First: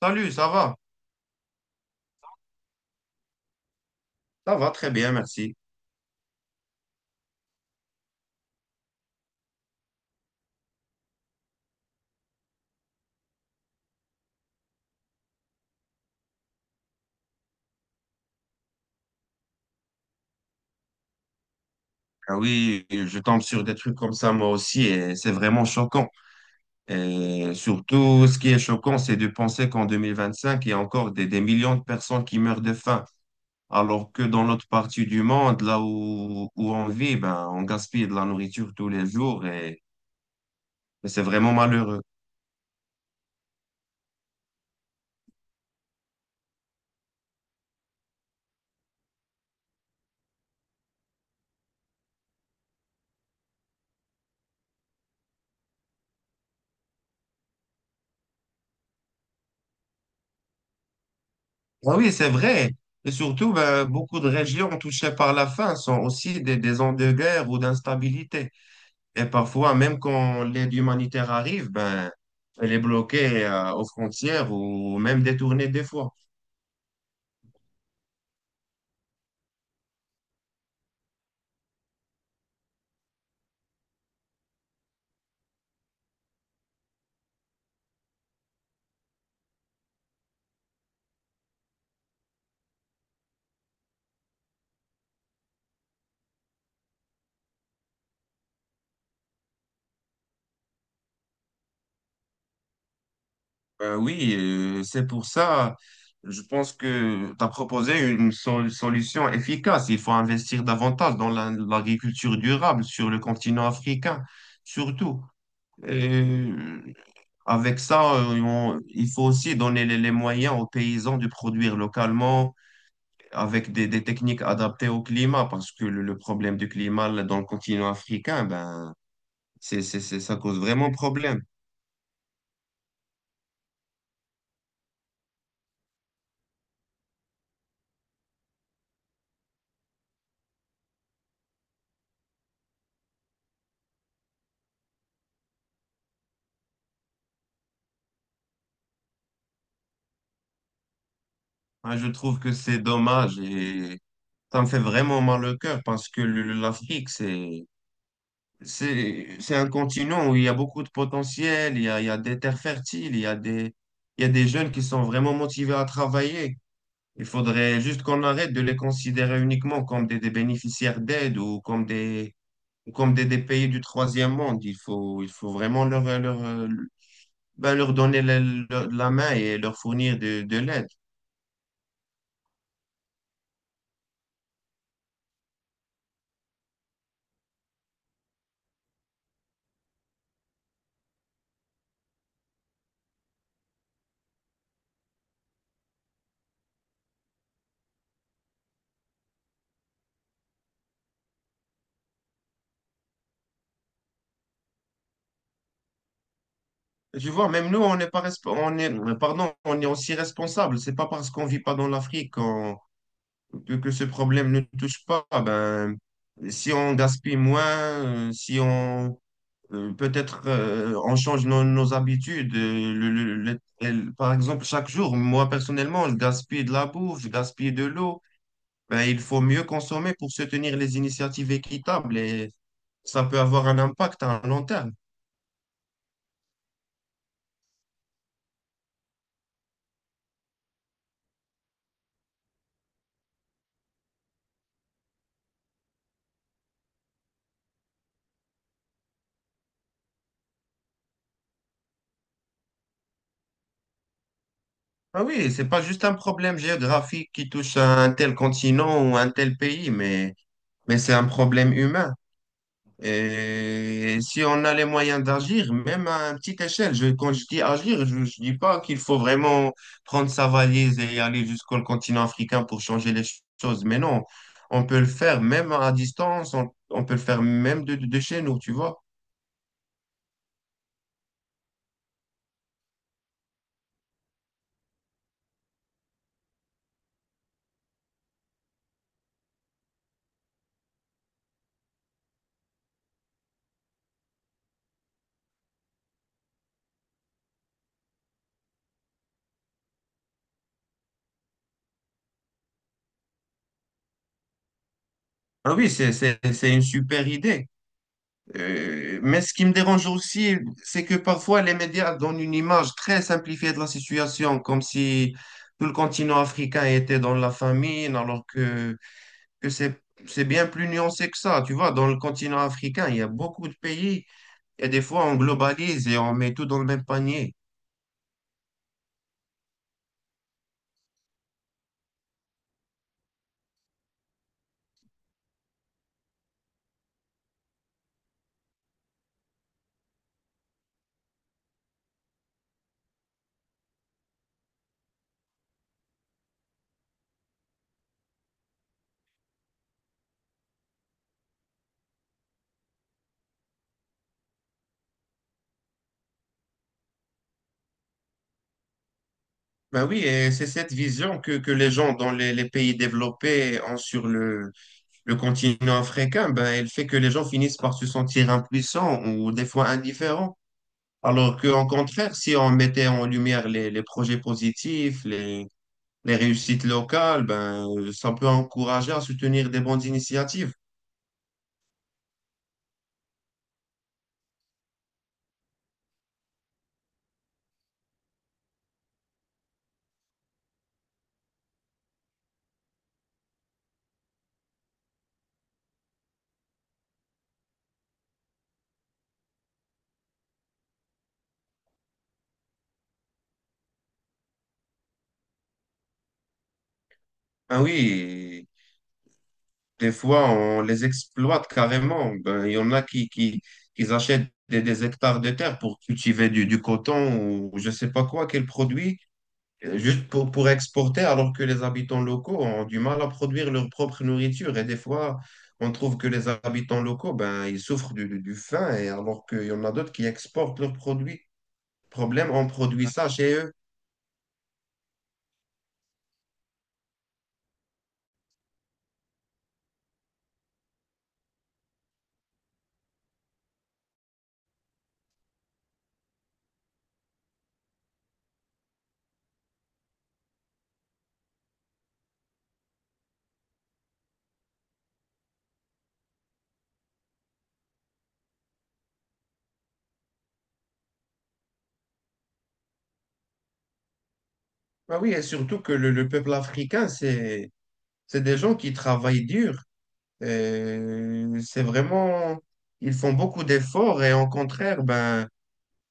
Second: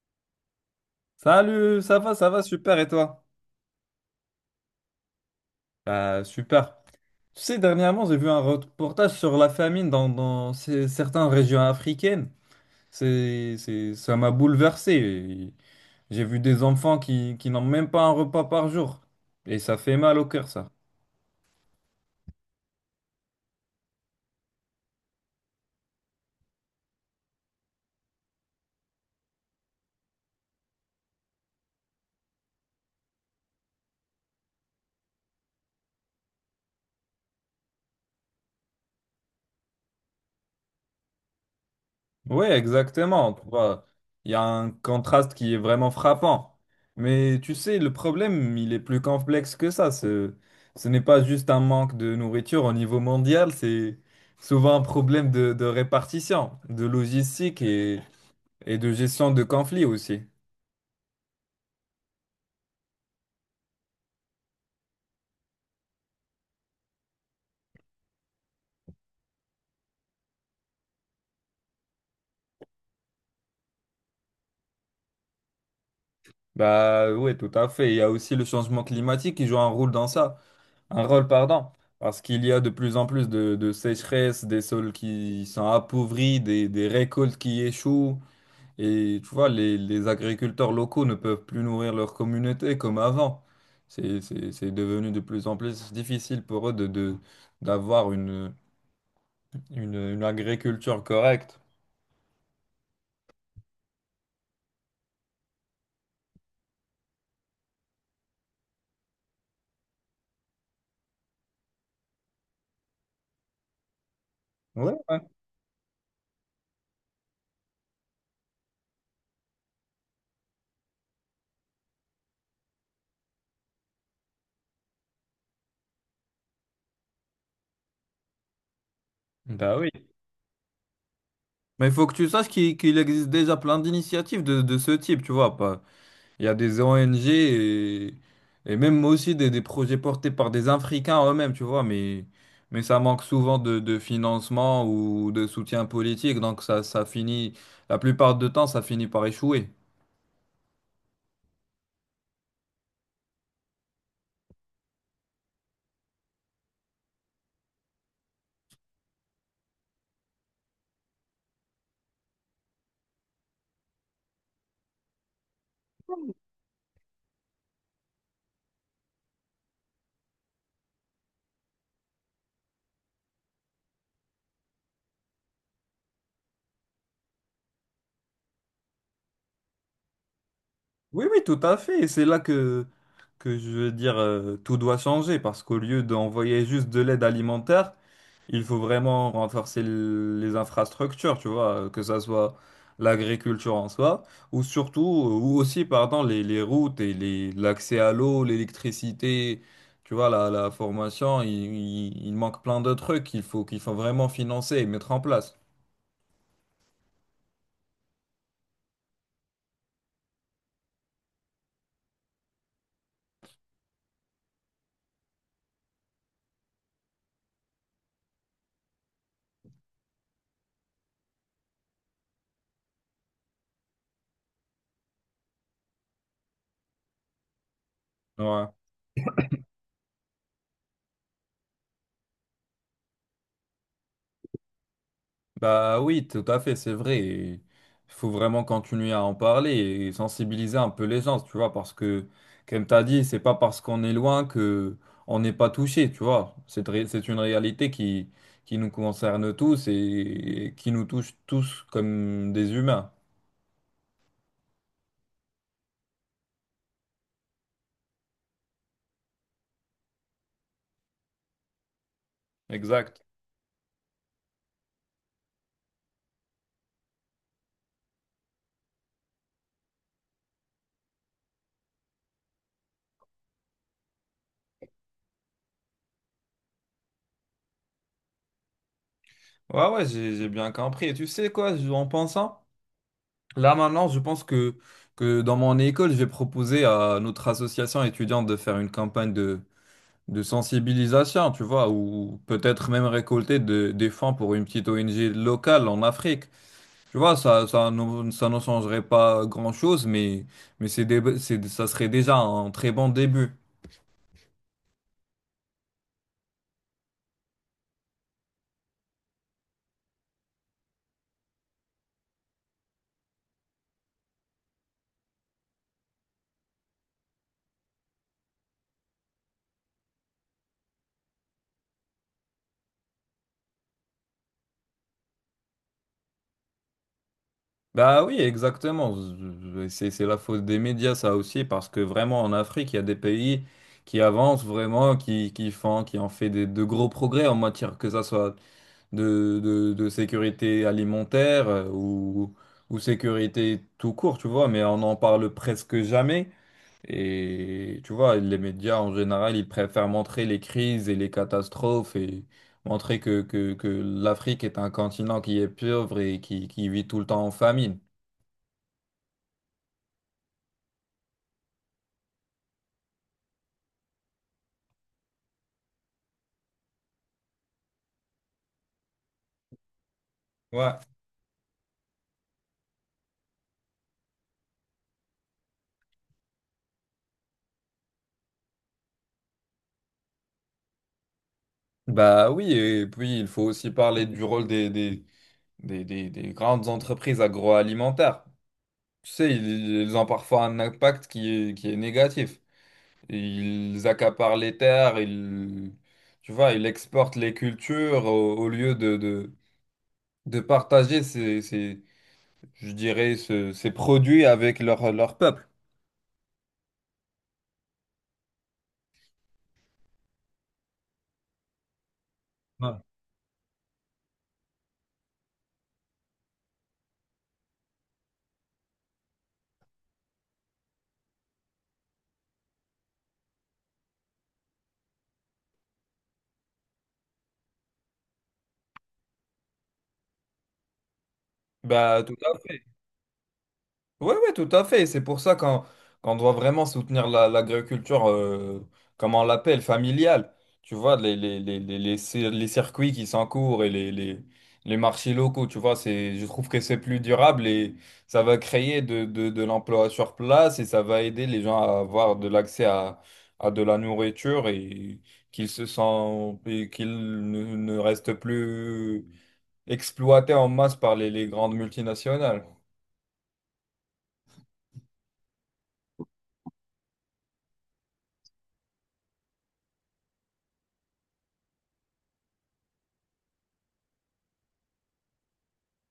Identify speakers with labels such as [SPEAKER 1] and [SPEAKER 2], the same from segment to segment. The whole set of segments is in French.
[SPEAKER 1] Salut, ça va?
[SPEAKER 2] Salut, ça va, super, et toi?
[SPEAKER 1] Ça va très bien, merci.
[SPEAKER 2] Bah, super. Tu sais, dernièrement, j'ai vu un reportage sur la famine dans certaines régions africaines. Ça m'a bouleversé. J'ai vu des enfants qui n'ont même pas un repas par jour. Et ça fait mal au cœur, ça.
[SPEAKER 1] Ah oui, je tombe sur des trucs comme ça moi aussi et c'est vraiment choquant. Et surtout, ce qui est choquant, c'est de penser qu'en 2025, il y a encore des millions de personnes qui meurent de faim, alors que dans notre partie du monde, là où on vit, ben, on gaspille de la nourriture tous les jours et c'est vraiment malheureux.
[SPEAKER 2] Oui, exactement. Tu vois, il y a un contraste qui est vraiment frappant. Mais tu sais, le problème, il est plus complexe que ça. Ce n'est pas juste un manque de nourriture au niveau mondial, c'est souvent un problème de répartition, de logistique et de gestion de conflits aussi.
[SPEAKER 1] Ah oui, c'est vrai. Et surtout, ben, beaucoup de régions touchées par la faim sont aussi des zones de guerre ou d'instabilité. Et parfois, même quand l'aide humanitaire arrive, ben, elle est bloquée aux frontières ou même détournée des fois.
[SPEAKER 2] Bah oui, tout à fait. Il y a aussi le changement climatique qui joue un rôle dans ça, un rôle, pardon. Parce qu'il y a de plus en plus de sécheresses, des sols qui sont appauvris, des récoltes qui échouent. Et tu vois, les agriculteurs locaux ne peuvent plus nourrir leur communauté comme avant. C'est devenu de plus en plus difficile pour eux de d'avoir une agriculture correcte.
[SPEAKER 1] Ben oui, c'est pour ça, je pense que tu as proposé une solution efficace. Il faut investir davantage dans l'agriculture durable sur le continent africain,
[SPEAKER 2] Ouais, ouais.
[SPEAKER 1] surtout. Et avec ça, il faut aussi donner les moyens aux paysans de produire localement avec des techniques adaptées au climat, parce que le problème du climat là, dans le continent africain, ben,
[SPEAKER 2] Bah oui.
[SPEAKER 1] ça cause vraiment problème.
[SPEAKER 2] Mais il faut que tu saches qu'il existe déjà plein d'initiatives de ce type, tu vois. Il y a des ONG et même aussi des projets portés par des Africains eux-mêmes, tu vois, mais ça manque souvent de financement ou de soutien politique, donc ça finit, la plupart du temps, ça finit par échouer.
[SPEAKER 1] Moi, je trouve que c'est dommage et ça me fait vraiment mal au cœur parce que l'Afrique, c'est un continent où il y a beaucoup de potentiel, il y a des terres fertiles, il y a des jeunes qui sont vraiment motivés à travailler. Il faudrait juste qu'on arrête de les considérer uniquement comme des bénéficiaires d'aide ou comme des pays du troisième monde. Il faut vraiment leur donner la main et leur fournir de l'aide.
[SPEAKER 2] Oui, oui, tout à fait, et c'est là que je veux dire, tout doit changer, parce qu'au lieu d'envoyer juste de l'aide alimentaire, il faut vraiment renforcer les infrastructures, tu vois, que ça soit l'agriculture en soi, ou surtout, ou aussi, pardon, les routes et les, l'accès à l'eau, l'électricité, tu vois, la formation, il manque plein de trucs qu'il faut vraiment financer et mettre en place.
[SPEAKER 1] Tu vois, même nous, on n'est pas, resp- on est, pardon, on est aussi responsable. C'est pas parce qu'on vit pas dans l'Afrique que ce problème ne touche pas. Ben, si on gaspille moins, si on peut-être on change nos habitudes. Par exemple, chaque jour, moi personnellement, je gaspille de la bouffe, je gaspille de l'eau.
[SPEAKER 2] Ouais.
[SPEAKER 1] Ben, il faut mieux consommer pour soutenir les initiatives équitables et ça peut avoir un impact à long terme.
[SPEAKER 2] Bah oui, tout à fait, c'est vrai. Il faut vraiment continuer à en parler et sensibiliser un peu les gens, tu vois, parce que, comme tu as dit, c'est pas parce qu'on est loin que on n'est pas touché, tu vois. C'est une réalité qui nous concerne tous et qui nous touche tous comme des humains.
[SPEAKER 1] Ah oui, c'est pas juste un problème géographique qui touche à un tel continent ou un tel pays, mais c'est un problème humain.
[SPEAKER 2] Exact.
[SPEAKER 1] Et si on a les moyens d'agir, même à une petite échelle, quand je dis agir, je dis pas qu'il faut vraiment prendre sa valise et aller jusqu'au continent africain pour changer les choses, mais non, on peut le faire même à distance, on peut le faire même de chez nous, tu vois.
[SPEAKER 2] Ouais, ouais, j'ai bien compris. Et tu sais quoi, en pensant, là maintenant, je pense que dans mon école, j'ai proposé à notre association étudiante de faire une campagne de sensibilisation, tu vois, ou peut-être même récolter des fonds pour une petite ONG locale en Afrique. Tu vois, ça ne changerait pas grand-chose, mais ça serait déjà un très bon début.
[SPEAKER 1] Alors oui, c'est une super idée. Mais ce qui me dérange aussi, c'est que parfois les médias donnent une image très simplifiée de la situation, comme si tout le continent africain était dans la famine, alors que c'est bien plus nuancé que ça. Tu vois, dans le continent africain, il y a beaucoup de pays et des fois on globalise et on met tout dans le même panier.
[SPEAKER 2] Bah oui, exactement. C'est la faute des médias, ça aussi, parce que vraiment en Afrique, il y a des pays qui avancent vraiment, qui ont fait de gros progrès en matière que ça soit de sécurité alimentaire ou sécurité tout court, tu vois, mais on n'en parle presque jamais. Et tu vois, les médias en général, ils préfèrent montrer les crises et les catastrophes et montrer que l'Afrique est un continent qui est pauvre et qui vit tout le temps en famine.
[SPEAKER 1] Ben oui, et c'est cette vision que les gens dans les pays développés ont sur le continent africain, ben, elle fait que les gens finissent par se sentir impuissants ou des fois indifférents.
[SPEAKER 2] Ouais.
[SPEAKER 1] Alors qu'en contraire, si on mettait en lumière les projets positifs, les réussites locales, ben, ça peut encourager à soutenir des bonnes initiatives.
[SPEAKER 2] Bah oui, et puis il faut aussi parler du rôle des grandes entreprises agroalimentaires. Tu sais, ils ont parfois un impact qui est négatif. Ils accaparent les terres, ils, tu vois, ils exportent les cultures au lieu de partager je dirais, ces produits avec leur, leur peuple.
[SPEAKER 1] Ah oui, des fois, on les exploite carrément. Ben, il y en
[SPEAKER 2] Ouais.
[SPEAKER 1] a qui achètent des hectares de terre pour cultiver du coton ou je sais pas quoi, quel produit. Juste pour exporter, alors que les habitants locaux ont du mal à produire leur propre nourriture. Et des fois, on trouve que les habitants locaux, ben, ils souffrent du faim, et alors qu'il y en a d'autres qui exportent leurs produits.
[SPEAKER 2] Bah, tout
[SPEAKER 1] Problème,
[SPEAKER 2] à
[SPEAKER 1] on
[SPEAKER 2] fait.
[SPEAKER 1] produit ça chez eux.
[SPEAKER 2] Oui, oui, tout à fait. C'est pour ça qu'on doit vraiment soutenir l'agriculture, comme on l'appelle, familiale. Tu vois, les circuits qui s'encourent et les marchés locaux, tu vois, c'est, je trouve que c'est plus durable et ça va créer de l'emploi sur place et ça va aider les gens à avoir de l'accès à de la nourriture et qu'ils se sentent, et qu'ils ne restent plus exploités en masse par les grandes multinationales.
[SPEAKER 1] Ben oui, et surtout que le peuple africain, c'est des gens qui travaillent dur. C'est vraiment, ils font beaucoup d'efforts, et au contraire, ben,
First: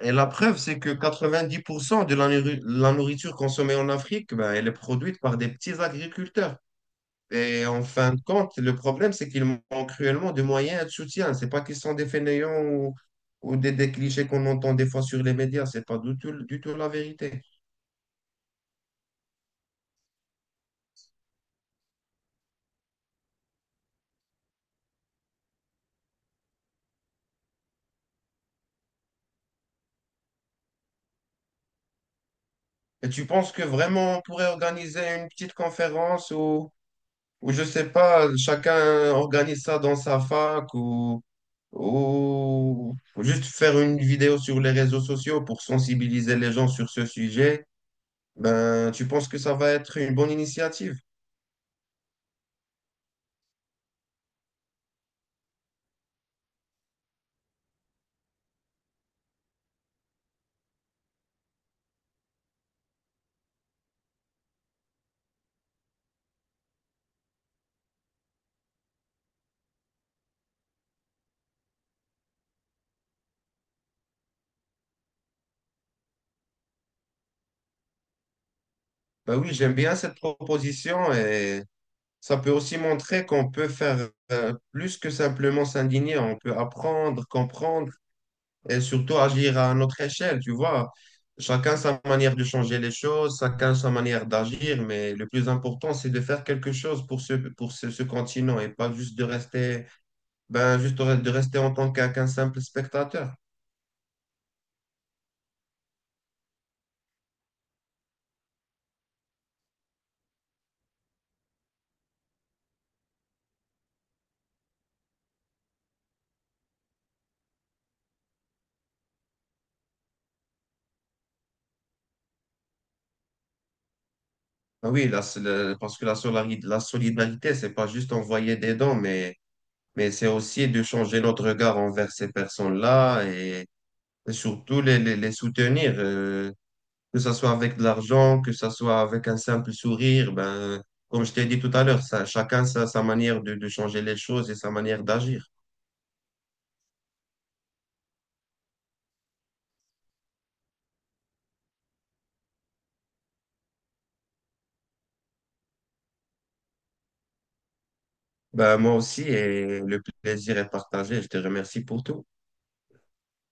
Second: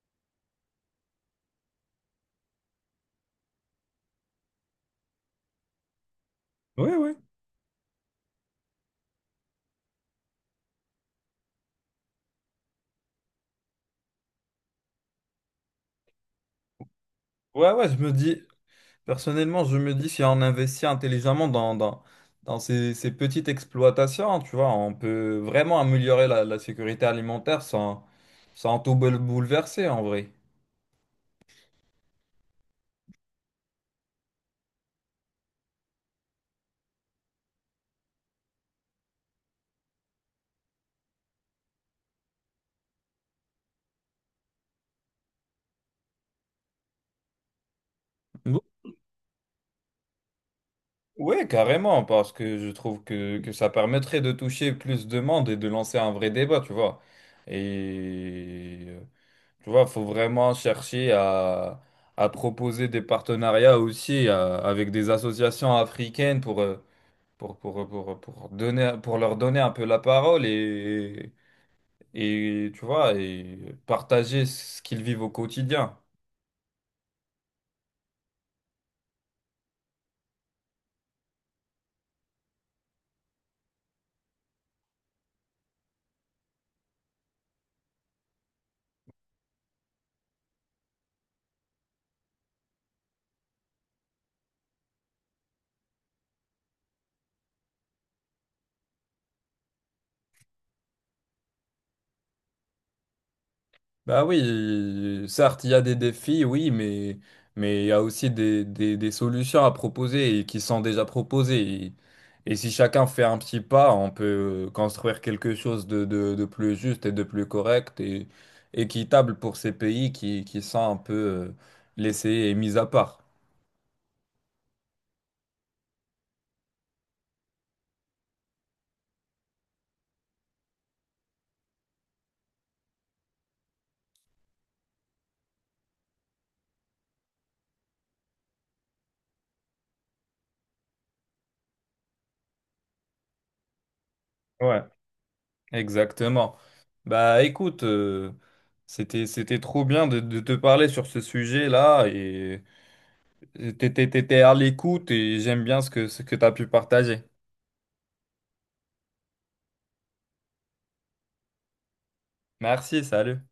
[SPEAKER 1] et la preuve, c'est que 90% de la nourriture consommée en Afrique, ben, elle est produite par des petits agriculteurs.
[SPEAKER 2] Oui, oui.
[SPEAKER 1] Et en fin de compte, le problème, c'est qu'ils manquent cruellement de moyens et de soutien. C'est pas qu'ils sont des fainéants ou des clichés qu'on entend des fois sur les médias. C'est pas du tout, du tout la vérité.
[SPEAKER 2] Ouais, ouais, je me dis, personnellement, je me dis si on investit intelligemment dans ces petites exploitations, tu vois, on peut vraiment améliorer la sécurité alimentaire sans, bouleverser en vrai.
[SPEAKER 1] Et tu penses que vraiment on pourrait organiser une petite conférence ou je sais pas, chacun organise ça dans sa fac ou juste faire une vidéo sur les réseaux sociaux pour sensibiliser les gens sur ce sujet, ben, tu penses que ça va être une bonne initiative?
[SPEAKER 2] Oui, carrément, parce que je trouve que ça permettrait de toucher plus de monde et de lancer un vrai débat, tu vois. Et tu vois, faut vraiment chercher à proposer des partenariats aussi avec des associations africaines pour, pour leur donner un peu la parole et tu vois, et partager ce qu'ils vivent au quotidien.
[SPEAKER 1] Ben oui, j'aime bien cette proposition et ça peut aussi montrer qu'on peut faire plus que simplement s'indigner, on peut apprendre, comprendre et surtout agir à notre échelle, tu vois. Chacun sa manière de changer les choses, chacun sa manière d'agir, mais le plus important, c'est de faire quelque chose pour ce continent et pas juste de rester, ben, juste de rester en tant qu'un simple spectateur.
[SPEAKER 2] Bah oui, certes, il y a des défis, oui, mais il y a aussi des solutions à proposer et qui sont déjà proposées. Et si chacun fait un petit pas, on peut construire quelque chose de plus juste et de plus correct et équitable pour ces pays qui sont un peu laissés et mis à part.
[SPEAKER 1] Ah oui, parce que la solidarité, c'est pas juste envoyer des dons, mais c'est aussi de changer notre regard envers ces personnes-là et surtout les soutenir. Que ça soit avec de l'argent, que ça soit avec un simple sourire, ben, comme je t'ai dit tout à l'heure, ça, chacun sa manière de changer les choses et sa
[SPEAKER 2] Ouais.
[SPEAKER 1] manière d'agir.
[SPEAKER 2] Exactement. Bah écoute, c'était trop bien de te parler sur ce sujet-là et t'étais à l'écoute et j'aime bien ce que t'as pu partager.
[SPEAKER 1] Ben, moi aussi, et le plaisir est partagé. Je te remercie pour tout.
[SPEAKER 2] Merci, salut.